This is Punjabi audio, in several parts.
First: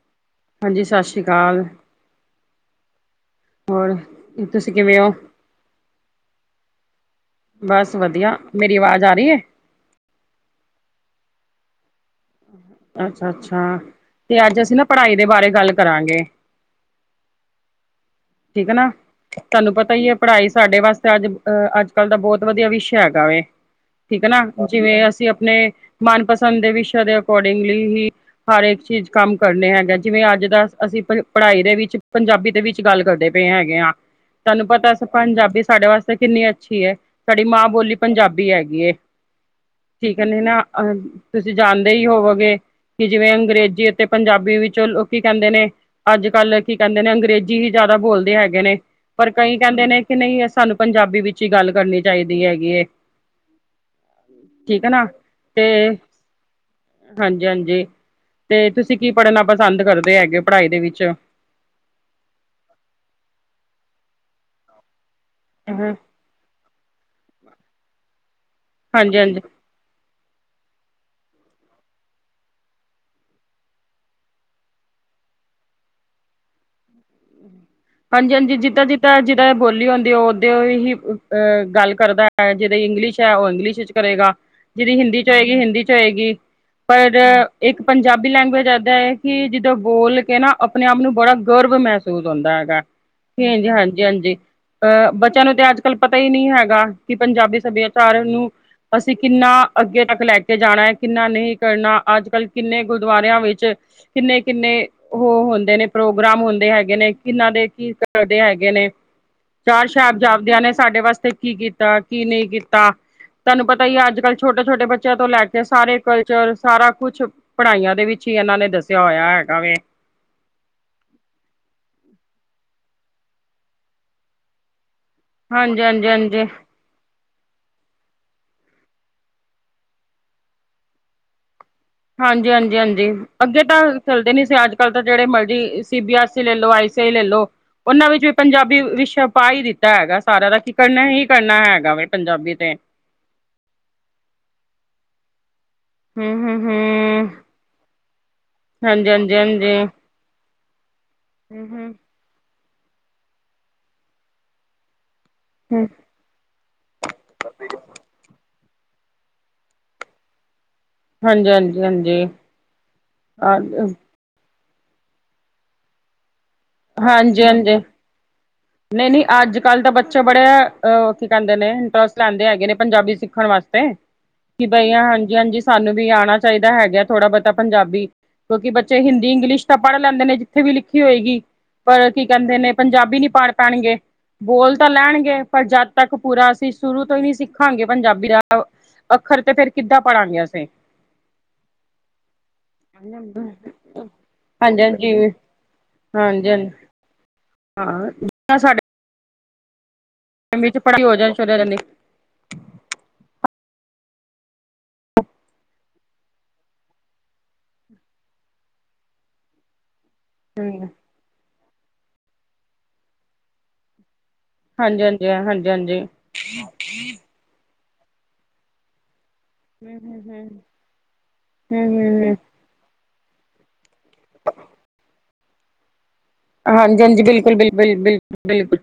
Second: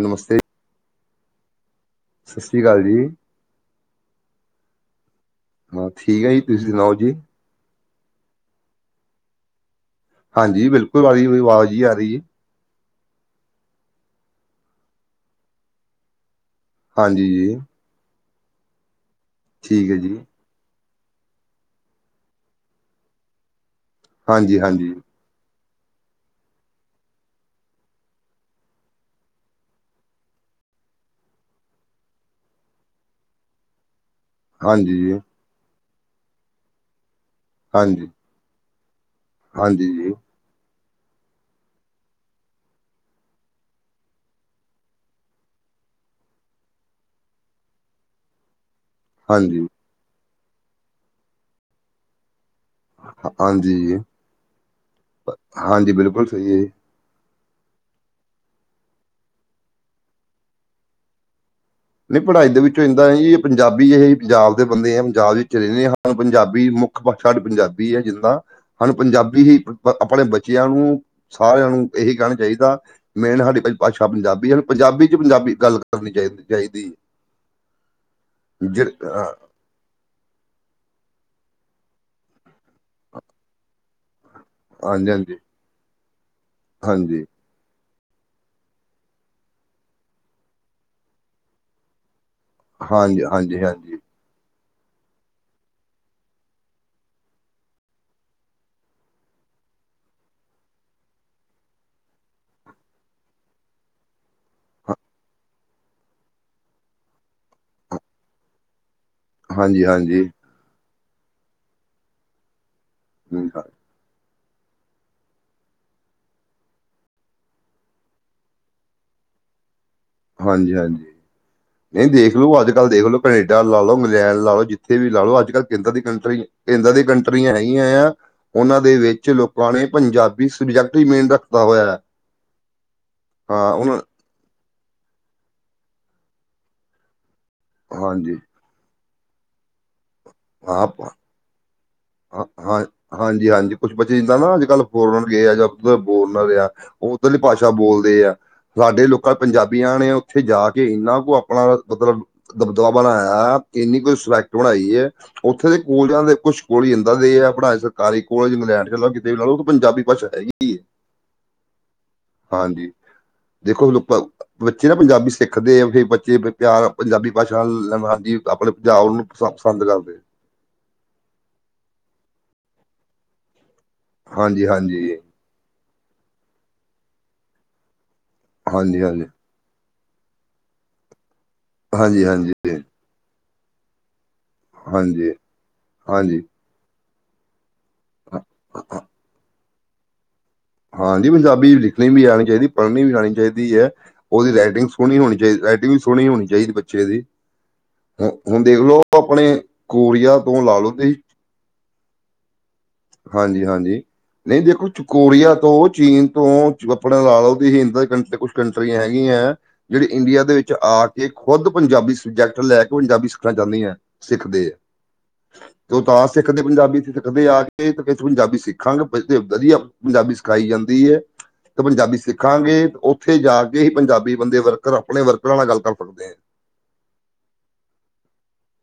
ਨਮਸਤੇ। ਹਾਂਜੀ, ਸਤਿ ਸ਼੍ਰੀ ਅਕਾਲ। ਸਤਿ ਸ਼੍ਰੀ ਅਕਾਲ ਜੀ। ਹੋਰ ਤੁਸੀਂ ਕਿਵੇਂ ਓਂ। ਠੀਕ ਐ ਜੀ, ਤੁਸੀਂ ਸੁਣਾਓ ਜੀ। ਬਸ ਵਧੀਆ, ਮੇਰੀ ਆਵਾਜ਼ ਆ ਰੀ ਐ। ਹਾਂਜੀ ਬਿਲਕੁਲ, ਆਹੀ ਆਵਾਜ਼ ਈ ਆ ਰਈ ਏ। ਅੱਛਾ ਅੱਛਾ ਤੇ ਅੱਜ ਅਸੀਂ ਨਾ ਪੜ੍ਹਾਈ ਦੇ ਬਾਰੇ ਗੱਲ ਕਰਾਂਗੇ। ਹਾਂਜੀ ਜੀ। ਠੀਕ ਐ ਨਾ ਤਾਨੂੰ ਠੀਕ ਪਤਾ ਹੈ ਈ, ਜੀ ਪੜ੍ਹਾਈ ਸਾਡੇ ਵਾਸਤੇ ਅੱਜ ਅਹ ਅੱਜ-ਕੱਲ੍ਹ ਦਾ ਬਹੁਤ ਵਧੀਆ ਵਿਸ਼ਾ ਹੈਗਾ ਵੇ, ਠੀਕ ਐ ਨਾ ਹਾਂਜੀ ਹਾਂਜੀ ਜਿਵੇਂ ਅਸੀਂ ਆਪਣੇ ਮਨਪਸੰਦ ਦੇ ਵਿਸ਼ਿਆਂ ਦੇ ਅਕੋਰਡਿੰਗਲੀ ਹੀ ਹਰ ਇੱਕ ਚੀਜ਼ ਕੰਮ ਕਰਨੇ ਹੈਗੇ ਜਿਵੇਂ ਅੱਜ ਦਾ ਅਸੀਂ ਪੜ੍ਹਾਈ ਦੇ ਵਿੱਚ, ਪੰਜਾਬੀ ਦੇ ਵਿੱਚ ਗੱਲ ਕਰਦੇ ਪਏ ਹੈਗੇ ਆਂ। ਤਾਨੂੰ ਪਤਾ ਹਾਂਜੀ ਜੀ ਪੰਜਾਬੀ ਸਾਡੇ ਵਾਸਤੇ ਕਿੰਨੀ ਅੱਛੀ ਐ ਸਾਡੀ ਮਾਂ ਬੋਲੀ ਹਾਂਜੀ ਪੰਜਾਬੀ ਹੈਗੀਐ। ਹਾਂਜੀ ਜੀ ਠੀਕ ਨਈਂ ਨਾ ਤੁਸੀਂ ਜਾਣਦੇ ਈ ਹੋਵੋਗੇ ਕਿ ਜਿਵੇਂ ਅੰਗਰੇਜ਼ੀ ਅਤੇ ਪੰਜਾਬੀ ਵਿੱਚੋਂ ਲੋਕੀ ਕੈਂਦੇ ਨੇ। ਅੱਜ-ਕੱਲ੍ਹ ਕੀ ਕੈਂਦੇ ਨੇ, ਅੰਗਰੇਜ਼ੀ ਹੀ ਜ਼ਿਆਦਾ ਬੋਲਦੇ ਹੈਗੇ ਨੇ। ਪਰ ਕਈ ਹਾਂਜੀ ਕੈਂਦੇ ਨੇ ਕਿ ਨਈਂ ਸਾਨੂੰ ਪੰਜਾਬੀ ਵਿੱਚ ਈ ਗੱਲ ਕਰਨੀ ਚਾਈਦੀ ਹੈਗੀ ਐ। ਹਾਂਜੀ, ਨਾ ਤੇ ਹਾਂਜੀ ਬਿਲਕੁਲ ਸਈ ਏ। ਹਾਂਜੀ ਹਾਂਜੀ ਤੇ ਤੁਸੀਂ ਕੀ ਪੜ੍ਹਨਾ ਪਸੰਦ ਕਰਦੇ ਹੈਗੇ ਪੜ੍ਹਾਈ ਦੇ ਵਿੱਚ। ਨਈਂ ਪੜ੍ਹਾਈ ਦੇ ਵਿੱਚੋਂ ਇਸ ਦਾ ਇਹੀਏ ਪੰਜਾਬੀ ਏ ਪੰਜਾਬ ਦੇ ਬੰਦੇ ਆਂ ਪੰਜਾਬ ਵਿਚ ਰੈਂਦੇ ਹਾਂਜੀ ਆਂ। ਪੰਜਾਬੀ ਮੁੱਖ ਭਾਸ਼ਾ ਸਾ ਡੀ ਪੰਜਾਬੀ ਹੈ ਜਿੱਦਾਂ ਹਾਣੂ ਹਾਂਜੀ ਪੰਜਾਬੀ ਹੀ ਆਪਣੇ ਬੱਚਿਆਂ ਨੂੰ ਸਾਰਿਆਂ ਨੂੰ ਇਹੀ ਕਹਿਣਾ ਚਾਈਦਾ ਮੇਨ ਹਾਡੀ ਭਾਸ਼ਾ ਪੰਜਾਬੀ ਆ ਪੰਜਾਬੀ ਚ ਪੰਜਾਬੀ ਗੱਲ ਕਰਨੀ ਚਾਈਦੀ ਚਾਈਦੀ ਐ। ਹਾਂਜੀ ਹਾਂਜੀ, ਜਿੱਦਾਂ ਜਿੱਦਾਂ ਜਿਹਦਾਂ ਬੋਲੀ ਹੁੰਦੀ ਉਹ ਓਦੇ ਓਹੀ ਅ ਗੱਲ ਕਰਦਾ ਐ, ਜਿਹਦੀ ਇੰਗਲਿਸ਼ ਹੈ ਉਹ ਇੰਗਲਿਸ਼ ਇੱਚ ਕਰੇਗਾ। ਜਿਹਦੀ ਹਿੰਦੀ ਚ ਹਾਂਜੀ ਹੋਏਗੀ ਹਿੰਦੀ ਚ ਹੋਏਗੀ ਪਰ ਹਾਂਜੀ ਹਾਂਜੀ ਇੱਕ ਪੰਜਾਬੀ ਲੈਂਗੁਏਜ ਇੱਦਾਂ ਐ ਕਿ ਜਿੱਦਾਂ ਬੋਲ ਕੇ ਨਾ ਆਪਣੇ ਆਪ ਨੂੰ ਬੜਾ ਗਰਵ ਮਹਿਸੂਸ ਹੁੰਦਾ ਐ। [unintelligible] ਹਾਂਜੀ ਹਾਂਜੀ। ਅਹ ਬੱਚਿਆਂ ਨੂੰ ਤੇ ਅੱਜ-ਕੱਲ੍ਹ ਪਤਾ ਈ ਨਈਂ ਹੈਗਾ ਕਿ ਪੰਜਾਬੀ ਸੱਭਿਆਚਾਰ ਨੂੰ ਅਸੀਂ ਕਿੰਨਾ ਅੱਗੇ ਤੱਕ ਲੈ ਕੇ ਜਾਣਾ ਐ ਕਿੰਨਾ ਨਈਂ ਕਰਨਾ, ਅੱਜ-ਕੱਲ੍ਹ ਕਿੰਨੇ ਗੁਰਦੁਆਰਿਆਂ ਵਿੱਚ ਕਿੰਨੇ-ਕਿੰਨੇ ਉਹ ਹੁੰਦੇ ਨੇ ਪ੍ਰੋਗਰਾਮ ਹੁੰਦੇ ਹੈਗੇ ਨੇ। ਕਿਨਾ ਦੇ ਕੀ ਕਰਦੇ ਹੈਗੇ ਨੇ ਹਾਂਜੀ ਚਾਰ ਹਾਂਜੀ ਸਾਹਿਬਜ਼ਾਪਦਿਆਂ ਨੇ ਸਾਡੇ ਵਾਸਤੇ ਕੀ ਕੀਤਾ, ਕੀ ਨਈਂ ਕੀਤਾ ਹਮ, ਤੁਹਾਨੂੰ ਹਾਂ- ਪਤਾ ਈ ਐ ਅੱਜ-ਕੱਲ੍ਹ ਛੋਟੇ-ਛੋਟੇ ਬੱਚਿਆਂ ਤੋਂ ਲੈ ਕੇ ਸਾਰੇ ਕਲਚਰ ਸਾਰਾ ਕੁਛ ਪੜ੍ਹਾਈਆਂ ਦੇ ਵਿੱਚ ਈ ਇਹਨਾਂ ਨੇ ਦੱਸਿਆ ਹੋਇਆ ਹੈਗਾ ਵੇ। ਹਾਂਜੀ ਹਾਂਜੀ, ਨਈਂ ਦੇਖਲੋ ਅੱਜ-ਕੱਲ੍ਹ ਦੇਖ ਲੋ, ਕੈਨੇਡਾ ਲਾ ਲਓ, ਇੰਗਲੈਂਡ ਲਾ ਲਓ ਜਿਥ ਇੱਥੇ ਵੀ ਲਾ ਲਓ ਅੱਜ-ਕੱਲ੍ਹ ਹਾਂਜੀ ਕੇਂਦਾ ਦੀ ਹਾਂਜੀ ਹਾਂਜੀ ਕੰਟਰੀ, ਐਦਾਂ ਦੀ ਕੰਟਰੀਆਂ ਹੈਗੀਆਂ ਆ। ਉਹਨਾਂ ਦੇ ਵਿੱਚ ਲੋਕਾਂ ਨੇ ਪੰਜਾਬੀ ਸਬਜੈਕਟ ਵੀ ਮੇਨ ਰੱਖਦਾ ਹੋਇਆ। ਹਾਂਜੀ ਹਾਂਜੀ ਹਾਂਜੀ, ਅੱਗੇ ਹਾਂ ਤਾਂ ਉਹਨਾਂ ਚੱਲਦੇ ਨੀ ਸੀ ਅੱਜ ਤਾਂ ਜਿਹੜੇ ਮਰਜ਼ੀ ਸੀ ਬੀ ਐਸ ਈ ਲੈ ਲਓ, ਆਈ ਸੀ ਆਈ ਲੈ ਲਓ, ਉਹਨਾਂ ਵਿੱਚ ਵੀ ਹਾਂਜੀ ਪੰਜਾਬੀ ਵੀ ਵਿਸ਼ ਪਾ ਹੀ ਦਿੱਤਾ ਹੈਗਾ ਸਾਰਿਆਂ ਦਾ, ਕਿ ਹਾਂ ਕਰਨਾ ਹੀ ਕਰਨਾ ਹੈਗਾ ਵ। ਹਾਂ ਹਾਂ, ਹਾਂਜੀ ਹਾਂਜੀ, ਕੁਛ ਬੱਚੇ ਜਦਾ ਨਾ ਅੱਜ ਕੱਲ੍ਹ ਫੋਰਨਰ ਗਏ ਆ ਜਾਂ ਉ ਹੂੰ ਹੂੰ ਬੋਲਨ ਆ ਹੂੰ ਉਹ ਉੱਧਰਲੀ ਭਾਸ਼ਾ ਬੋਲਦੇ ਆ, ਸਾਡੇ ਹਾਂਜੀ ਲੋਕਾਂ ਹਾਂਜੀ ਹਾਂਜੀ ਹੂੰ ਪੰਜਾਬੀਆਂ ਨੇ ਉੱਥੇ ਜਾ ਕੇ ਇੰਨਾ ਕੁ ਆਪਣਾ ਹੂੰ ਮਤਲਬ ਦਬਦਬਾ ਬਣਾਇਆ, ਇੰਨੀ ਕੋਈ ਸਜੈਕਟ ਬਣਾਈ ਹੈ ਉੱਥੇ ਦੇ ਹੂੰ ਸਕੂਲ ਜਾਂ, ਕੁਛ ਕੋਲ ਹੀ ਜਾਂਦਾ ਦੇ ਹੈ ਪੜ੍ਹਾਈ ਸਰਕਾਰੀ ਕੋਲ ਇੰਗਲੈਂਡ 'ਚ ਲੋਂ ਕਿਤੇ ਵੀ ਨਾਲ, ਉਹ ਪੰਜਾਬੀ ਭਾਸ਼ਾ ਹੈਗੀ। ਹੈ ਹਾਂਜੀ, ਹਾਂਜੀ ਹਾਂਜੀ। ਹਾਂਜੀ, ਦੇਖੋ ਹਾਂਜੀ ਹੁਣ ਬੱਚੇ ਨਾ ਪੰਜਾਬੀ ਸਿੱਖਦੇ ਆ, ਫਿਰ ਬੱਚੇ ਪਿਆਰ, ਪੰਜਾਬੀ ਭਾਸ਼ਾ, ਹਾਂਜੀ ਹਾਂਜੀ। ਆਪਣੇ ਨਹੀਂ ਪੰਜਾਬ ਨਹੀਂ, ਨੂੰ ਪਸੰ ਅੱਜ ਕੱਲ੍ਹ ਪਸੰਦ ਤਾਂ ਕਰਦੇ ਬੱਚਾ ਬੜੇ ਉਹ ਕੀ ਕਹਿੰਦੇ ਨੇ, ਇੰਟਰਸਟ ਲੈਂਦੇ ਹੈਗੇ ਨੇ ਪੰਜਾਬੀ ਸਿੱਖਣ ਵਾਸਤੇ, ਕਿ ਬਈ ਹਾਂਜੀ ਹਾਂਜੀ ਸਾਨੂੰ ਵੀ ਆਉਣਾ ਚਾਹੀਦਾ ਹੈਗਾ ਥੋੜਾ ਬਹੁਤਾ ਪੰਜਾਬੀ, ਕਿਉਂਕਿ ਬੱਚੇ ਹਾਂਜੀ ਹਾਂਜੀ ਹਿੰਦੀ ਇੰਗਲਿਸ਼ ਪੜ੍ਹ ਲੈਂਦੇ ਨੇ ਜਿੱਥੇ ਵੀ ਲਿਖੀ ਹੋਏਗੀ, ਪਰ ਹਾਂਜੀ ਕੀ ਕਹਿੰਦੇ ਨੇ ਹਾਂਜੀ ਪੰਜਾਬੀ ਨੀ ਪਾੜ ਪੈਣਗੇ। ਬੋਲ ਤਾਂ ਹਾਂਜੀ, ਲੈਣਗੇ, ਪਰ ਜਦ ਤੱਕ ਹਾਂਜੀ। ਪੂਰਾ ਅਸੀਂ ਸ਼ੁਰੂ ਤੋਂ ਹੀ ਨਹੀਂ ਸਿੱਖ ਸਿਖਾਂਗੇ ਪੰਜਾਬੀ ਦਾ ਹਾਂ- ਹਾਂ- ਅੱਖਰ, ਤੇ ਫੇਰ ਕਿੱਦਾਂ ਪੜਾਂਗੇ ਅਸੀਂ ਹਾਂਜੀ ਪੰਜਾਬੀ ਲਿਖਣੀ ਵੀ ਆਉਣੀ ਚਾਹੀਦੀ, ਪੜ੍ਹਨੀ ਵੀ ਹਾਂਜੀ ਆਉਣੀ ਚਾਹੀਦੀ ਹੈ। ਉਹਦੀ ਰਾਈਟਿੰਗ ਹਾਂਜੀ ਸੋਹਣੀ ਹੋਣੀ ਚਾਹੀਦੀ, ਰਾਈਟਿੰਗ ਵੀ ਸੋਹਣੀ ਹੋਣੀ ਹਾਂਜੀ ਚਾਹੀਦੀ ਬੱਚੇ ਦੀ। ਹਾਂ। ਹੁ ਹੁਣ ਦੇਖ ਲਓ, ਆਪਣੇ ਕੋਰੀਆ ਤੋਂ ਇਨੇ ਲਾ 'ਚ ਲਓ ਪੜ੍ਹਈ ਤੁਸੀਂ, ਹੋ ਜੇ, ਛੋਰਆ ਜਾਂਦੀ। ਹਾਂਜੀ, ਹਾਂਜੀ। ਨਹੀਂ ਦੇਖੋ ਕੋਰੀਆ ਤੋਂ, ਚੀਨ ਤੋਂ, ਆਪਣਾ ਲਾ ਲਉਂਦੀ ਤੁਸੀਂ ਇਜ ਦੇ ਕੰਟਰੀ ਕੁਛ ਕੰਟਰੀਆਂ ਹੈਗੀਆਂ ਹੈ। ਜਿਹੜੀ ਇੰਡੀਆ ਦੇ ਵਿੱਚ ਹਾਂਜੀ ਆ ਕੇ, ਖੁਦ ਪੰਜਾਬੀ ਸਬਜੈਕਟ ਲੈ ਕੇ ਪੰਜਾਬੀ ਸਿੱਖਣਾ ਚਾਹੁੰਦੀ ਹੈ। ਸਿੱਖਦੇ ਆ, ਹਾਂਜੀ ਹਾਂਜੀ ਉਹ ਹਾਂਜੀ ਤਾ ਸਿੱਖਦੇ ਆ ਪੰਜਾਬੀ ਆ ਕੇ, ਕਿਉਂਕਿ ਅਸੀਂ ਪੰਜਾਬੀ ਸਿੱਖਾਂਗੇ। ਵਧੀਆ ਹਮ ਹਮ ਪੰਜਾਬੀ ਸਿਖਾਈ ਹਮ ਜਾਂਦੀ ਹੈ, ਤੇ ਪੰਜਾਬੀ ਹਮ ਹਮ ਸਿੱਖਾਂਗੇ ੳਹ ਉੱਥੇ ਜਾ ਕੇ ਹੀ ਪੰਜਾਬੀ ਬੰਦੇ ਵਰਕਰ, ਆਪਣੇ ਵਰਕਰਾਂ ਨਾਲ ਗੱਲ ਕਰ ਸਕਦੇ ਹੈ। ਹਾਂਜੀ, ਹਾਂਜੀ ਬਿਲਕੁਲ, ਬਿਲਕੁਲ, ਬਿਲਕੁਲ, ਬਿਲਕੁਲ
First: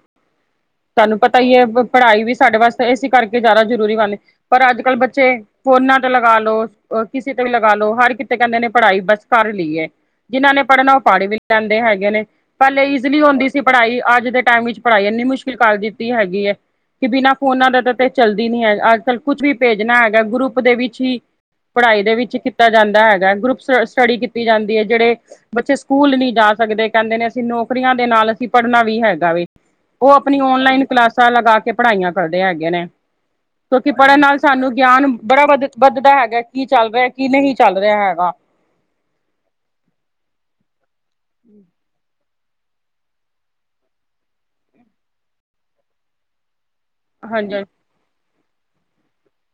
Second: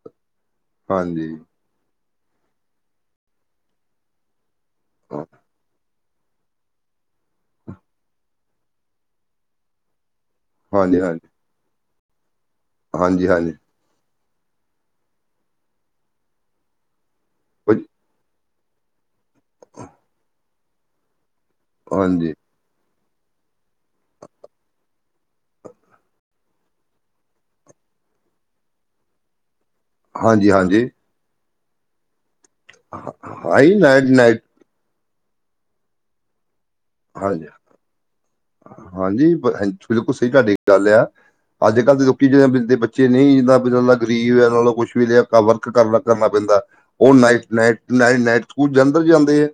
ਤਹਾਨੂੰ ਹਾਂਜੀ ਪਤਾ ਹੀ ਹੈ। ਪੜ੍ਹਾਈ ਵੀ ਸਾਡੇ ਵਾਸਤੇ ਇਸ ਕਰਕੇ ਜ਼ਿਆਦਾ ਜ਼ਰੂਰੀ ਬਣਦੀ, ਪਰ ਅੱਜ ਕੱਲ੍ਹ ਬੱਚੇ ਫੋਨਾਂ ਲਗਾ ਲਓ ਕਿਸੇ ਤੇ ਵੀ ਲਗਾ ਲਓ, ਹਰ ਕਿਤੇ ਕਹਿੰਦੇ ਨੇ ਪੜ੍ਹਾਈ ਬਸ ਕਰ ਲਈਏ। ਜਿਹਨਾਂ ਨੇ ਪੜ੍ਹਨਾ ਉਹ ਹਾਂਜੀ ਪੜ੍ਹ ਹਾਂਜੀ ਹੀ ਵੀ ਲੈਂਦੇ ਹੈਗੇ ਨੇ, ਪਹਿਲੇ ਈਜ਼ਲੀ ਹਾਂਜੀ ਹੁੰਦੀ ਹਾਂਜੀ ਸੀ। ਪੜ੍ਹਾਈ ਅੱਜ ਦੇ ਟਾਈਮ ਵਿੱਚ, ਪੜ੍ਹਾਈ ਇੰਨੀ ਮੁਸ਼ਕਿਲ ਕਰ ਦਿੱਤੀ ਹੈਗੀ ਹੈ, ਕਿ ਬਿਨਾਂ ਫੋਨਾ ਕੁਝ ਦੇ ਤਾਂ ਤੇ ਚੱਲ ਨਹੀਂ ਹੈ, ਅੱਜ ਕੱਲ ਕੁੱਛ ਵੀ ਭੇਜਣਾ ਹੈਗਾ, ਗਰੁੱਪ ਦੇ ਵਿੱਚ ਹੀ ਪੜ੍ਹਾਈ ਦੇ ਹਾਂਜੀ ਵਿੱਚ ਕੀਤਾ ਜਾਂਦਾ ਹੈਗਾ, ਗਰੁੱਪ ਸਟੱਡੀ ਕੀਤੀ ਜਾਂਦੀ ਹੈ, ਜਿਹੜੇ ਬੱਚੇ ਸਕੂਲ ਨਹੀਂ ਜਾ ਸਕਦੇ ਕਹਿੰਦੇ ਨੇ ਨੌਕਰੀਆਂ ਦੇ ਨਾਲ ਅਸੀਂ ਪੜ੍ਹਨਾ ਵੀ ਹੈਗਾ ਵੈ, ਉਹ ਆਪਣੀ ਹਾਂਜੀ ਔਨਲਾਈਨ ਹਾਂਜੀ ਕਲਾਸਾਂ ਲਗਾ ਕੇ ਪੜ੍ਹਾਈਆਂ ਕਰਦੇ ਹੈਗੇ ਨੇ, ਹਾਈ ਕਿਉਂਕਿ ਨਾਈਟ ਪੜ੍ਹਨ ਨਾਲ ਨਾਈਟ ਸਾਨੂੰ ਗਿਆਨ ਬੜਾ ਵੱਧ ਵੱਧਦਾ ਹੈਗਾ। ਕੀ ਚੱਲ ਰਿਹਾ, ਕੀ ਹਾਂਜੀ ਨਹੀਂ ਚੱਲ ਰਿਹਾ ਹੈਗਾ। ਹਾਂਜੀ, ਬਿਲਕੁਲ ਸਹੀ ਤੁਹਾਡੀ ਗੱਲ ਆ, ਅੱਜ ਕੱਲ੍ਹ ਦੇ ਕਿ ਜਿਾਂਦੇ ਬੱਚੇ ਨਹੀਂ ਜਿੱਦਾਂ ਦਾ ਗਰੀਬ ਹੈ, ਨਾਲੋਂ ਕੁੱਛ ਵੀ ਲਿਆ ਵਰਕ ਕਰਨਾ, ਕਰਨਾ ਪੈਂਦਾ। ਉਹ ਨਾਈਟ, ਹਾਂਜੀ ਨਾਈਟ, ਨਾਈਟ, ਨਾਈਟ ਸਕੂਲ ਜਧਰ ਜਾਂਦੇ ਹੈ।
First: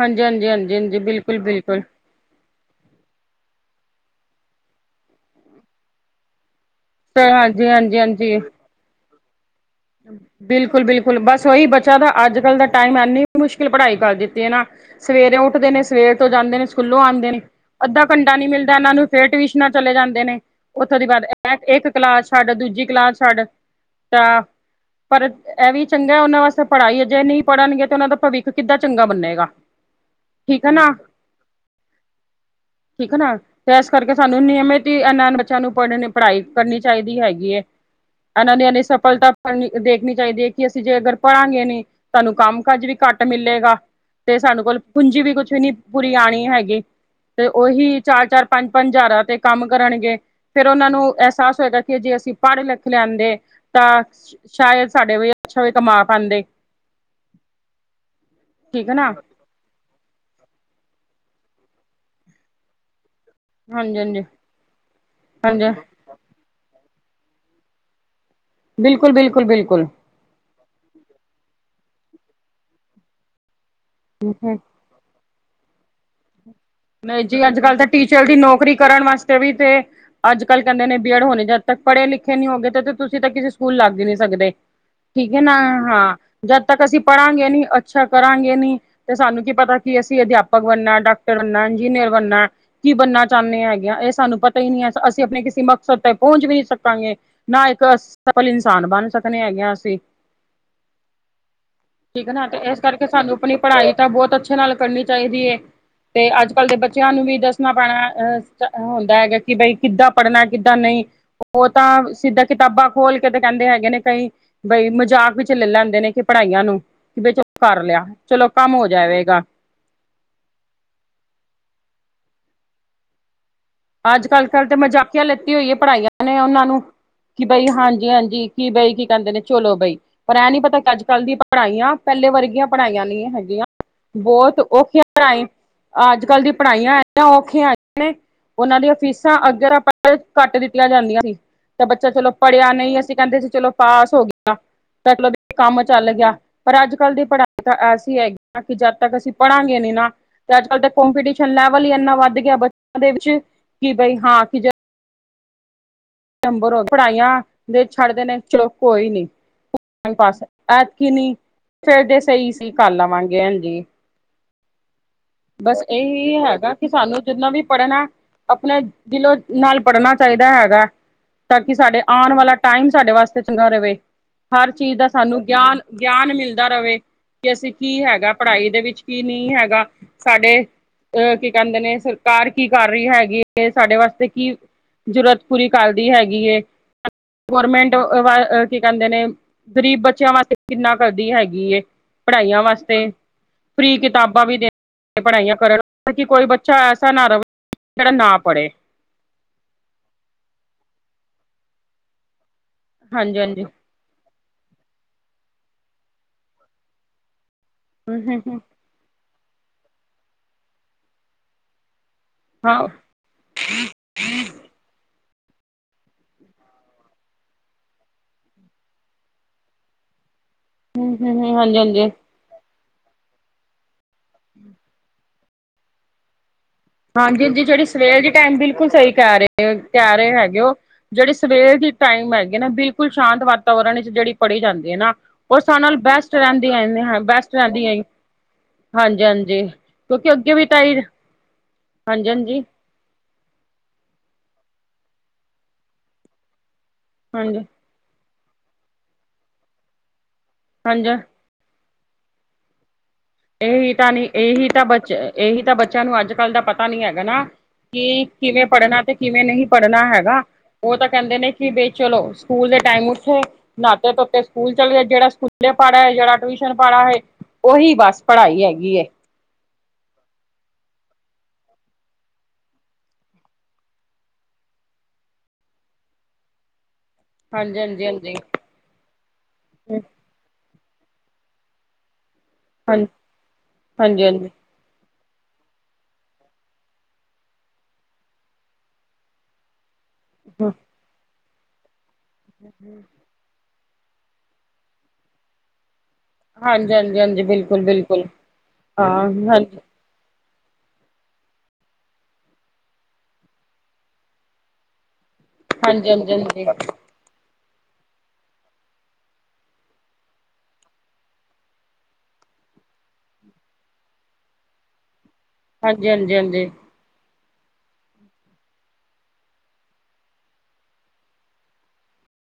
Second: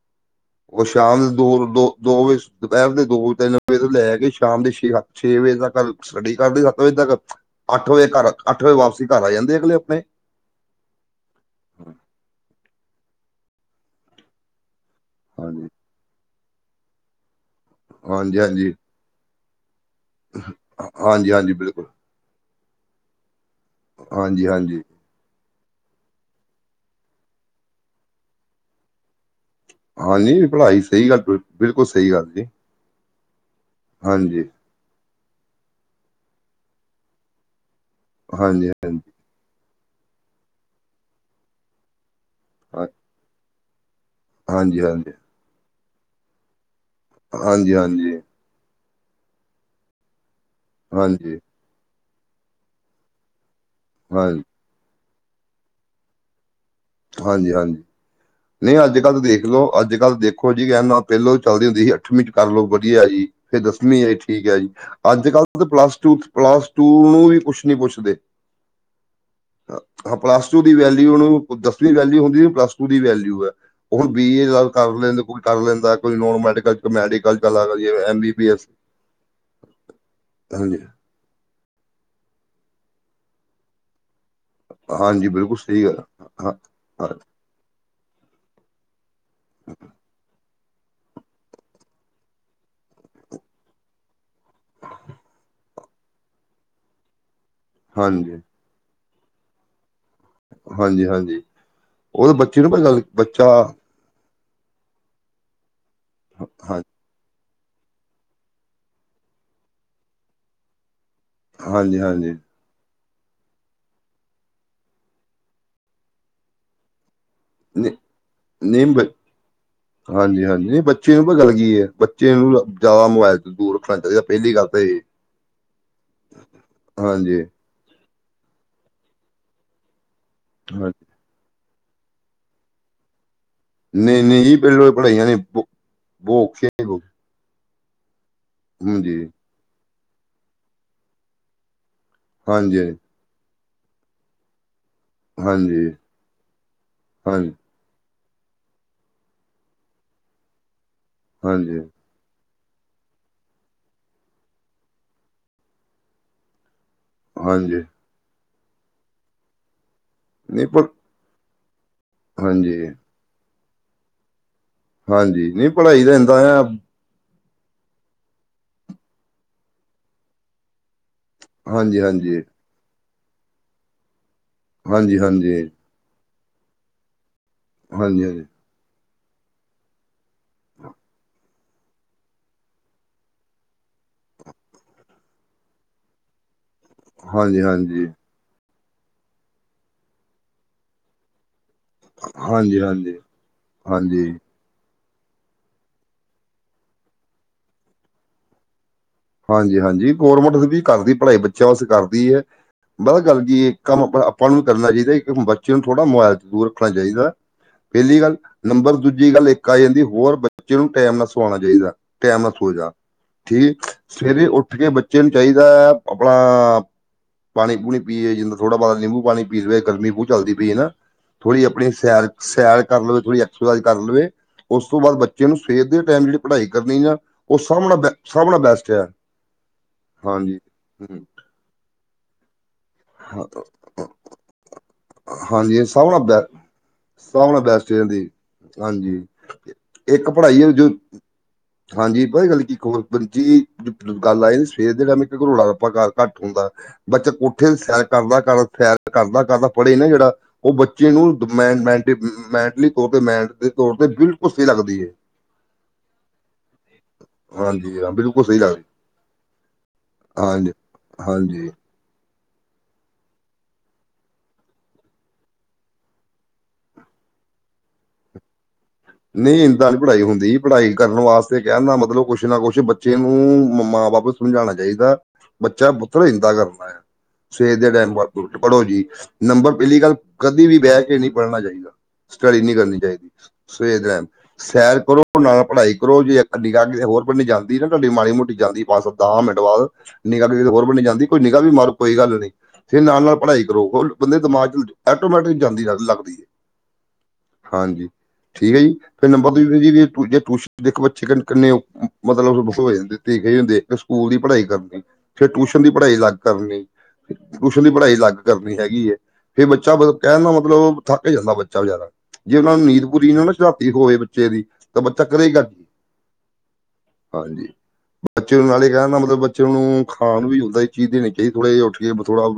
ਹਾਂਜੀ, ਹਾਂਜੀ, ਹਾਂਜੀ, ਹਾਂਜੀ ਬਿਲਕੁਲ, ਬਿਲਕੁਲ। ਦੋ ਵਜੇ ਦੁਪਹਿਰ ਦੇ ਦੋ ਵੇ ਤਿੰਨ ਵਜੇ ਤੋਂ ਲੈ ਕੇ ਸ਼ਾਮ ਦੇ ਛੇ, ਛੇ ਵਜੇ ਤੱਕ ਸਟੱਡੀ ਕਰਦੇ ਆ। ਓਹ ਹਾਂਜੀ ਅੱਠ ਹਾਂਜੀ ਵਜੇ ਘਰ, ਹਾਂਜੀ ਅੱਠ ਵਜੇ ਵਾਪਸੀ ਘਰ ਆ ਜਾਂਦੇ ਅਗਲੇ ਆਪਣੇ। ਬਿਲਕੁਲ, ਬਿਲਕੁਲ ਬਸ ਉਓਹੀ ਬੱਚਾ ਤਾਂ, ਅੱਜ ਕੱਲ੍ਹ ਦਾ ਟਾਈਮ ਇਨੀ ਮੁਸ਼ਕਿਲ ਪੜ੍ਹਾਈ ਕਰ ਦਿੱਤੀ ਹੈ ਨਾ ਸਵੇਰੇ ਹਾਂਜੀ ਉੱਠਦੇ ਨੇ ਸਵੇਰ ਤੋਂ ਜਾਂਦੇ ਨੇ ਸਕੂਲੋਂ ਆਉਂਦੇ ਨੇ, ਅੱਧਾ ਘੰਟਾ ਹਾਂਜੀ ਨੀ ਹਾਂਜੀ ਮਿਲਦਾ ਓਹਨਾਂ ਨੂੰ। ਫੇਰ ਟਿਊਸ਼ਨਾਂ ਚਲੇ ਜਾਂਦੇ ਨੇ ਉੱਥੋਂ ਦੀ ਬਾਅਦ ਹਾਂਜੀ ਹਾਂਜੀ ਬਿਲਕੁਲ ਇੱਕ ਕਲਾਸ ਛੱਡ, ਦੂਜੀ ਕਲਾਸ ਛੱਡ ਤਾਂ ਹਾਂਜੀ ਹਾਂਜੀ। ਪਰ ਇਹ ਵੀ ਚੰਗਾ ਉਹਨਾਂ ਵਾਸਤੇ ਪੜਾਈ ਅਜੇ ਨਹੀਂ ਪੜਨਗੇ ਤੇ ਉਹਨਾਂ ਦਾ ਭਵਿੱਖ ਕਿੱਦਾਂ ਚੰਗਾ ਬੰਨੇਗਾ। ਹਾਂਜੀ, ਠੀਕ ਹੈ ਪੜਾਈ ਨਾ ਸਹੀ ਗੱਲ ਬਿਲਕੁਲ ਸਹੀ ਗੱਲ ਜੇ। ਠੀਕ ਹੈ ਨਾ, ਤੇ ਇਸ ਕਰਕੇ ਸਾਨੂੰ ਨਿਯਮਿਤ ਹੀ ਅਨ ਬੱਚਿਆਂ ਨੂੰ ਪੜਣ ਪੜਾਈ ਕਰਨੀ ਚਾਹੀਦੀ ਹੈਗੀ ਏ, ਇਹਨਾਂ ਨੇ ਹਾਂਜੀ ਇਹਨੀ ਹਾਂਜੀ ਸਫਲਤਾ ਕਰਨ ਦੇਖਣੀ ਚਾਹੀਦੀ ਹੈ ਕਿ ਅਸੀਂ ਜੇ ਅਗਰ ਪੜਾਂਗੇ ਨੀ ਤੁਹਾਨੂੰ ਕੰਮ ਕਾਜ ਹਾਂ- ਵੀ ਘੱਟ ਮਿਲੇਗਾ। ਤੇ ਸਾਡੇ ਕੋਲ ਹਾਂਜੀ ਹਾਂਜੀ ਪੂੰਜੀ ਵੀ ਕੁਛ ਨੀ ਪੂਰੀ ਆਉਣੀ ਹੈਗੀ, ਤੇ ਹਾਂਜੀ ਉਹੀ ਹਾਂਜੀ ਚਾਰ- ਚਾਰ ਪੰਜ- ਪੰਜ ਹਜਾਰਾਂ ਤੇ ਕੰਮ ਕਰਨਗੇ ਫੇਰ ਉਹਨਾਂ ਨੂੰ ਹਾਂਜੀ ਅਹਿਸਾਸ ਹੋਏਗਾ। ਕਿ ਜੇ ਅਸੀਂ ਪੜ- ਲਿਖ ਲਿਆਦੇ ਤਾਂ ਸ਼ਾਇਦ ਸਾਡੇ ਵੀ ਅੱਛਾ ਵੀ ਕਮਾ ਪਾਉਂਦੇ। ਹਾਂਜੀ-ਹਾਂਜੀ। ਨੀ ਠੀਕ ਹੈ ਅੱਜ ਨਾ ਕੱਲ ਤਾਂ ਦੇਖ ਲੋ ਅੱਜ ਕੱਲ ਦੇਖੋ ਜੀ ਕਹਿ ਨਾ ਪਹਿਲੋਂ ਚੱਲਦੀ ਹੁੰਦੀ ਸੀ, ਅੱਠਵੀਂ ਚ ਕਰਲੋ ਵਧੀਆ ਜੀ। ਫੇਰ ਹਾਂਜੀ ਦਸਵੀਂ ਹੈ ਜੀ ਹਾਂਜੀ ਠੀਕ ਹੈ ਜੀ, ਅੱਜ ਕੱਲ ਹਾਂਜੀ ਪਲੱਸ ਟੂ, ਪਲੱਸ ਟੂ ਨੂੰ ਵੀ ਕੁਛ ਨੀ ਪੁੱਛਦੇ। ਬਿਲਕੁਲ- ਬਿਲਕੁਲ, ਬਿਲਕੁਲ। ਹਾਂ ਪਲੱਸ ਟੂ ਦੀ ਵੈਲਿਊ ਉਹਨੂੰ ਦਸਵੀਂ ਵੈਲਿਊ ਹੁੰਦੀ ਪਲੱਸ ਟੂ ਦੀ ਵੈਲਿਊ ਹੈ, ਹੁਣ ਬੀ ਏ ਕਰ ਲੈਂਦੇ ਕੋਈ ਕਰ ਲੈਂਦਾ ਆ, ਕੋਈ ਨੋਨ ਮੈਡੀਕਲ ਚ ਨਹੀਂ ਮੈਡੀਕਲ ਜੀ ਚ ਅੱਜ ਕੱਲ ਲੱਗ ਤਾਂ ਜੇ ਐਮ ਟੀਚਰ ਬੀ ਦੀ ਬੀ ਐਸ ਨੌਕਰੀ ਕਰਨ ਵਾਸਤੇ ਵੀ ਤੇ ਅੱਜ ਕੱਲ ਹਾਂਜੀ ਕਹਿੰਦੇ ਨੇ ਬੀ ਐਡ ਹੋਣੇ ਜਦ ਤੱਕ ਪੜੇ ਲਿਖੇ ਨਹੀਂ ਹੋ ਗਏ ਤਾਂ ਤੁਸੀਂ ਤਾਂ ਕਿਸੇ ਸਕੂਲ ਲੱਗ ਹੀ ਨਹੀਂ ਸਕਦੇ। ਹਾਂਜੀ ਠੀਕ ਹੈ ਨਾ, ਬਿਲਕੁਲ ਸਹੀ ਗੱਲ ਹਾਂ ਹੈ। ਜਦ ਤੱਕ ਅਸੀਂ ਹਾਂ, ਪੜਾਂਗੇ ਨੀ ਅੱਛਾ ਕਰਾਂਗੇ ਨੀ, ਤੇ ਸਾਨੂੰ ਕੀ ਪਤਾ ਕੀ ਅਸੀਂ ਅਧਿਆਪਕ ਬਣਨਾ, ਡਾਕਟਰ ਬਣਨਾ, ਇੰਜੀਨੀਅਰ ਬਣਨਾ। ਕੀ ਬਣਨਾ ਚਾਹੁੰਨੇ ਹੈਗੇ ਆ ਇਹ ਸਾਨੂੰ ਪਤਾ ਹੀ ਨਹੀਂ ਹੈ, ਅਸੀਂ ਆਪਣੇ ਕਿਸੇ ਮਕਸਦ ਤੇ ਪਹੁੰਚ ਵੀ ਨਹੀਂ ਸਕਾਂਗੇ। ਨਾ ਇੱਕ ਹਾਂਜੀ ਸਫਲ ਇਨਸਾਨ ਬਣ ਸਕਦੇ ਹੈਗੇ ਆ ਅਸੀਂ। ਹਾਂਜੀ ਹਾਂਜੀ ਉਹ ਠੀਕ ਹੈ ਤਾਂ ਨਾ, ਤੇ ਬੱਚੇ ਨੂੰ ਇਸ ਭਾਈ ਗੱਲ ਕਰਕੇ ਸਾਨੂੰ ਬੱਚਾ ਆਪਣੀ ਪੜਾਈ ਤਾਂ ਬਹੁਤ ਅੱਛੇ ਨਾਲ ਕਰਨੀ ਚਾਹੀਦੀ ਹੈ ਤੇ ਅੱਜ ਕੱਲ ਦੇ ਹਾਂ- ਬੱਚਿਆਂ ਨੂੰ ਵੀ ਦੱਸ ਸਣਾ ਪੈਣਾ, ਅਹ ਹੁੰਦਾ ਹੈਗਾ ਕਿ ਬਈ ਕਿੱਦਾਂ ਪੜਨਾ, ਕਿੱਦਾਂ ਨਹੀਂ ਉਹ ਹਾਂਜੀ ਤਾਂ ਹਾਂਜੀ ਸਿੱਧਾ ਕਿਤਾਬਾਂ ਖੋਲ ਕੇ ਤੇ ਕਹਿੰਦੇ ਹੈਗੇ ਨੇ ਕਈ, ਬਈ ਮਜ਼ਾਕ ਵਿੱਚ ਲੈ ਲੈਂਦੇ ਨੇ ਕਿ ਪੜਾਈਆਂ ਨੂੰ, ਕਿ ਬ- ਕਰ ਨਹੀਂ ਲਿਆ, ਚਲੋ ਕੰਮ ਨਹੀਂ ਹੋ ਬ- ਜਾਵੇਗਾ। ਹਾਂਜੀ- ਹਾਂਜੀ ਨੀ ਬੱਚੇ ਨੂੰ ਪ ਗਲ ਕੀ ਹੈ ਬੱਚੇ ਨੂੰ ਜ਼ਿਆਦਾ ਮੋਬਾਇਲ ਤੋਂ ਦੂਰ ਰ- ਅੱਜ ਕੱਲ ਕੱਲ ਤੇ ਮਜ਼ਾਕੀਆਂ ਲੈਤੀ ਹੋਈ ਹੈ ਪੜਾਈਆਂ ਨੇ ਉਹਨਾਂ ਨੂੰ, ਹਾਂਜੀ ਕਿ ਬਈ ਹਾਂਜੀ- ਹਾਂਜੀ। ਕੀ ਬਈ ਕੀ ਕਹਿੰਦੇ ਨੇ ਚਲੋ ਬਈ ਪਰ ਐਂ ਨੀ ਪਤਾ ਅੱਜ ਹਾਂਜੀ ਕੱਲ ਦੀ ਪ- ਪੜਾਈਆਂ ਪਹਿਲੇ ਵਰਗੀਆਂ ਪੜਾਈਆਂ ਨਹੀਂ ਹੈਗੀਆਂ। ਨਹੀਂ ਨਹੀਂ ਜੀ ਬਹੁਤ ਪਹਿਲੋਂ ਔਖਿਆ ਪੜ੍ਹਾਈਆਂ ਨੇ ਪੜਾਈ ਬਹੁ ਅੱਜ ਕੱਲ ਬਹੁਤ ਦੀ ਔਖੀਆਂ ਨੇ। ਪੜਾਈਆਂ ਔਖੀ ਆਈਆਂ ਨੇ ਉਹਨਾਂ ਦੀਆਂ ਹਾਂਜੀ ਫੀਸਾਂ ਅੱਗਰ ਆਪਾਂ ਘੱਟ ਦਿੱਤੀਆਂ ਜਾਂਦੀਆਂ ਸੀ, ਤੇ ਬੱਚਾ ਚਲੋ ਪੜਿਆ ਹਾਂਜੀ ਨਹੀਂ ਅਸੀਂ ਕਹਿੰਦੇ ਸੀ ਚਲੋ ਪਾਸ ਹੋ ਗੇ- ਮਤਲਬ ਕੰਮ ਹਾਂਜੀ ਚੱਲ ਗਿਆ ਪਰ ਅੱਜ ਕੱਲ ਦੀ ਹਾਂਜੀ ਪੜਾਈ ਤਾਂ ਅਸੀ ਹੈਗੇ ਕਿ ਜਦ ਤੱਕ ਅਸੀਂ ਪੜਾਂਗੇ ਨੀ ਨਾ ਤੇ ਅੱਜ ਕੱਲ ਤਾਂ ਕੋਂਪੀਟੀਸ਼ਨ ਲੈਵਲ ਹਾਂਜੀ ਹੀ ਇੰਨਾ ਵੱਧ ਗਿਆ ਬੱਚਿਆਂ ਦੇ ਵਿੱਚ, ਕਿ ਬਈ ਹਾਂ ਕਿ ਅੰਬਰ ਹੋ, ਪੜਾਈਆਂ ਹਾਂਜੀ ਦੇ ਛੱਡਦੇ ਨੇ ਚਲੋ ਕੋਈ ਨੀ। ਪਾਸ ਨਹੀਂ ਪਰ ਐਤਕੀ ਨੀ ਫੇਰ ਦੇ ਸਹੀ ਸੀ ਹਾਂਜੀ ਕਰ ਆਵਾਂਗੇ ਹਾਂਜੀ। ਹਾਂਜੀ ਨਹੀਂ ਬਸ ਪੜ੍ਹਾਈ ਦਾ ਇਹੀ ਇੱਦਾਂ ਆ ਹੈਗਾ ਕਿ ਸਾਨੂੰ ਜਿੰਨਾ ਵੀ ਪੜਨਾ ਹੈ। ਆਪਣੇ ਦਿਲੋਂ ਨਾਲ ਪੜਨਾ ਚਾਹੀਦਾ ਹੈਗਾ, ਤਾਂ ਕਿ ਹਾਂਜੀ ਸਾਡੇ ਆਉਣ ਹਾਂਜੀ ਵਾਲਾ ਟਾਈਮ ਸਾਡੇ ਵਾਸਤੇ ਚੰਗਾ ਰਵੇ, ਹਰ ਚੀਜ਼ ਦਾ ਹਾਂਜੀ ਹਾਂਜੀ ਸਾਨੂੰ ਹਾਂਜੀ ਗਿਆਨ- ਗਿਆਨ ਮਿਲਦਾ ਰਵੇ। ਕਿ ਅਸੀਂ ਕੀ ਹਾਂਜੀ ਹੈਗਾ ਪੜਾਈ ਦੇ ਵਿੱਚ, ਕੀ ਨੀ ਹੈਗਾ। ਸਾਡੇ ਅਹ ਕੀ ਕਹਿੰਦੇ ਨੇ ਸਰਕਾਰ ਕੀ ਕਰ ਰਹੀ ਹੈਗੀ ਹੈ ਸਾਡੇ ਵਾਸਤੇ ਕੀ ਜ਼ਰੂਰਤ ਪੂਰੀ ਕਰ ਦੀ ਹੈਗੀ ਏ ਹਾਂਜੀ ਗੌਰਮੈਂਟ ਹਾਂਜੀ ਵ ਕੀ ਕਹਿੰਦੇ ਨੇ ਗ਼ਰੀਬ ਬੱਚਿਆਂ ਵਾਸਤੇ ਕਿੰਨਾ ਕਰਦੀ ਹੈਗੀ ਏ ਪੜ੍ਹਾਈਆਂ ਵਾਸਤੇ ਹਾਂਜੀ ਫ੍ਰਰੀ ਹਾਂਜੀ ਕਿਤਾਬਾਂ ਵੀ ਦੇ ਪੜ੍ਹਾਈਆਂ ਕਰਨ ਕਿ ਕੋਈ ਬੱਚਾ ਐਸਾ ਨਾ ਰਹੇ ਜਿਹੜਾ ਨਾ ਪੜ੍ਹੇ ਹਾਂਜੀ ਹਾਂਜੀ ਗੌਰਮੈਂਟ ਵੀ ਕਰਦੀ ਪੜ੍ਹਾਈ ਬੱਚਿਆਂ ਵਾਸਤੇ ਕਰਦੀ ਹੈ ਪਤਾ ਹਾਂਜੀ ਗੱਲ ਹਾਂਜੀ ਕੀ ਕੰਮ ਆਪ ਆਪਾਂ ਨੂੰ ਵੀ ਕਰਨਾ ਚਾਹੀਦਾ ਇੱਕ ਬੱਚੇ ਨੂੰ ਥੋੜ੍ਹਾ ਮੋਬਾਇਲ ਤੋ ਦੂਰ ਰੱਖਣਾ ਚਾਹੀਦਾ ਪਹਿਲੀ ਹੂੰ ਗੱਲ ਹੂੰ ਨੰਬਰ ਦੂਜੀ ਗੱਲ ਇੱਕ ਆ ਜਾਂਦੀ ਹੋਰ ਬੱਚੇ ਨੂੰ ਟਾਈਮ ਨਾਲ ਸਵਾਉਣਾ ਚਾਹੀਦਾ ਟੈਮ ਨਾ ਸੋ ਹਾਂ ਜਾ ਠੀਕ ਸਵੇਰੇ ਉੱਠ ਕੇ ਬੱਚੇ ਨੂੰ ਚਾਹੀਦਾ ਹੈ ਆਪਣਾ ਪਾਣੀ ਪੂਣੀ ਪੀਏ ਜਿਦਾ ਥੋੜਾ ਬੋਤ ਨਿੰਬੂ ਪਾਣੀ ਪੀ ਲਵੇ ਗਰਮੀ ਚੱਲਦੀ ਪਈ ਹਨਾ ਹੂੰ ਹੂੰ ਥੋੜ੍ਹੀ ਹਾਂਜੀ ਆਪਣੀ ਹਾਂਜੀ ਸੈਰ ਸੈਰ ਕਰ ਲਵੇ ਥੋੜ੍ਹੀ ਸਧਾਈ ਕਰ ਲਵੇ ਉਸ ਤੋਂ ਬਾਅਦ ਬੱਚੇ ਨੂੰ ਸਵੇਰ ਦੇ ਟਾਈਮ ਜਿਹੜੇ ਪੜ੍ਹਾਈ ਕਰਨੀ ਆ ਹਾਂਜੀ ਉਹ ਜੀ ਜਿਹੜੀ ਸਾਹਮਣਾ ਬ ਸਵੇਰ ਦੀ ਟਾਈਮ ਸਾਹਮਣਾ ਬੈਸ ਬਿਲਕੁਲ ਸਹੀ ਕਹਿ ਰਹੇ ਕਹਿ ਰਹੇ ਹੈਗੇ ਉਹ ਹਮ, ਜਿਹੜੇ ਸਵੇਰੇ ਦੀ ਟਾਈਮ ਹੈਗੇ ਨਾ ਬਿ ਬਿਲਕੁਲ ਸ਼ਾਂਤ ਵਾਤਾਵਰਨ ਵਿੱਚ ਹਾਂ- ਜਿਹੜੀ ਪੜ੍ਹੀ ਜਾਂਦੀ ਹੈ ਨਾ ਉਹ ਹਾਂਜੀ ਸ ਇਹ ਨਾਲੋ ਸਭ ਬੈਸਟ ਬੈ ਰਹਿੰਦੀ ਨਾਲ ਬੈਸਟ ਰਹਿੰਦੀ ਹਾਂਜੀ ਇੱਕ ਕਿਉਂਕਿ ਅੱਗੇ ਪੜ੍ਹਾਈ ਵੀ ਹੈ ਤਾਂ ਜੋ ਹਾਂਜੀ ਹਾਂਜੀ ਪਤਾ ਗੱਲ ਕੀ ਹਾਂਜੀ ਗੱਲ ਆਈ ਨ ਸਵੇਰ ਦੇ ਟਾਈਮ ਚ ਰੌਲਾ ਰਪਾ ਘਰ ਘੱਟ ਹੁੰਦਾ ਬੱਚੇ ਹਾਂਜੀ ਸੈਰ ਕਰਦਾ ਕਰ ਸੈਰ ਕਰਦਾ ਕਰਦਾ ਪੜ੍ਹੇ ਨਾ ਜਿਹੜਾ ਉਹ ਹਾਂਜੀ ਬੱਚੇ ਨੂੰ [unintelligible] ਇਹੀ ਤੇ ਤਾਂ ਨਹੀਂ ਬਿਲਕੁਲ ਸਹੀ ਇਹੀ ਤਾਂ ਲੱਗਦੀ ਹੈ ਬੱਚ ਇਹੀ ਤਾਂ ਬੱਚਿਆਂ ਨੂੰ ਅੱਜ ਕੱਲ ਦਾ ਪਤਾ ਨਹੀਂ ਹੈਗਾ ਨਾ ਹਾਂਜੀ ਹਾਂ ਕਿ ਬਿਲਕੁਲ ਸਹੀ ਕਿਵੇਂ ਲੱਗਦੀ ਪੜ੍ਹਨਾ ਤੇ ਕਿਵੇਂ ਨਹੀਂ ਪੜ੍ਹਨਾ ਹੈਗਾ ਹਾਂਜੀ ਉਹ ਤਾਂ ਕਹਿੰਦੇ ਨੇ ਹਾਂਜੀ ਕਿ ਚਲੋ! ਸਕੂਲ ਦੇ ਟਾਈਮ ਉਠੋ ਨਹਾਤੇ ਧੋਤੇ ਸਕੂਲ ਚਲੇ ਗਏ। ਜਿਹੜਾ ਸਕੂਲੇ ਪੜ੍ਹ ਆਏ ਹੈ, ਤੇ ਜਿਹੜਾ ਟਿਊਸ਼ਨ ਪੜ੍ਹ ਆਏ, ਉਹੀ ਬਸ। ਪੜ੍ਹਾਈ ਹੈਗੀ ਏ ਨਹੀਂ, ਇੰਦਾ ਨੀ ਪੜ੍ਹਾਈ ਹੁੰਦੀ। ਪੜ੍ਹਾਈ ਕਰਨ ਵਾਸਤੇ ਕਹਿਣ ਦਾ ਮਤਲਬ ਕੁਛ ਨਾ ਕੁਛ ਬੱਚੇ ਨੂੰ ਮਾ ਬਾਪ ਸਮਝਾਣਾ ਚਾਹੀਦਾ ਹੈ ਕਿ ਬੱਚਾ ਪੁੱਤਰ ਇਦਾ ਕਰਨਾ ਸਵੇਰ ਹਾਂਜੀ ਦੇ ਹਾਂਜੀ ਟਾਈਮ ਹਾਂਜੀ ਪੜ੍ਹੋ ਜੀ ਨੰਬਰ ਹਾਂਜੀ ਪਹਿਲੀ ਗੱਲ ਕਦੇ ਵੀ ਬਹਿ ਕੇ ਨਹੀਂ ਪੜ੍ਹਨਾ ਚਾਹੀਦਾ ਸਟੱਡੀ ਨਹੀਂ ਕਰਨੀ ਹਾਂਜੀ ਚਾਹੀਦੀ, ਸਵੇਰੇ ਹਾਂਜੀ ਸੈਰ ਕਰੋ, ਨਾਲ ਪੜ੍ਹਾਈ ਵੀ ਕਰੋ। ਜੇ ਨਿਗ੍ਹਾ ਕੀਤੇ ਹੋਰ ਬਣੇ ਜਾਂਦੀ ਤਾਡੀ ਮਾੜੀ ਮੋਟੀ ਜਾਂਦੀ ਦਸ ਮਿੰਟ ਬਾਅਦ ਨਿਗਾਹ ਹੋਰ ਪਾਸੇ ਵੀ ਮਾਰ ਲਿਆ ਕਰੋ। ਕੋਈ ਗੱਲ ਨਹੀਂ, ਫਿਰ ਨਾਲ-ਨਾਲ ਦੁਬਾਰਾ ਪੜ੍ਹਾਈ ਸ਼ੁਰੂ ਕਰ ਲਓ। ਇਸ ਤਰ੍ਹਾਂ ਪੜ੍ਹਾਈ ਕਰੋ ਬੰਦੇ ਦੇ ਦਿਮਾਗ ਚ ਆਟੋਮੈਟਿਕ ਜਾਂਦੀ ਗਲ ਲਗਦੀ ਹਾਂਜੀ, ਹਾਂਜੀ, ਬਿਲਕੁਲ-ਬਿਲਕੁਲ। ਠੀਕ ਹੈ ਜੀ, ਫਿਰ ਨੰਬਰ [unintelligible] ਦੇਖੋ, ਬੱਚੇ ਕਿੰਨੇ ਮਤਲਬ ਕੁਛ ਹੋ ਜਾਂਦੇ ਸਕੂਲ ਦੀ ਪੜ੍ਹਾਈ ਕਰਨੀ ਫਿਰ ਟਿਊਸ਼ਨ ਦੀ ਹਾਂਜੀ ਪੜ੍ਹਾਈ ਹਾਂਜੀ ਅਲੱਗ ਹਾਂਜੀ ਕਰਨੀ। ਟਿਊਸ਼ਨ ਦੀ ਪੜ੍ਹਾਈ ਅਲਗ ਕਰਨੀ ਹੈਗੀ ਹੈ। ਫਿਰ ਬੱਚਾ ਕਹਿਣ ਦਾ ਮਤਲਬ ਥੱਕ ਜਾਂਦਾ ਬਚਾ ਬਿਚਾਰਾ ਜੇ ਉਨਾ ਨੇ ਨੀਂਦ ਨੀਂਦ ਪੂਰੀ ਨਾ ਹੋਵੇ ਰਾਤੀ ਬੱਚੇ ਦੀ ਤਾਂ ਬੱਚਾ ਕਦੇ ਹਾਂਜੀ, ਹਾਂਜੀ, ਹਾਂਜੀ ਹਾਂਜੀ ਬੱਚੇ ਨੂੰ ਨਾਲ ਕਹਨਾ ਬੱਚੇ ਨੂੰ ਖਾਣ ਨੂੰ ਉਦਾ ਦੀ ਚੀਜ ਦੇਨੀ ਚਾਹੀਦੀ ਥੋੜਾ ਉੱਠ ਕੇ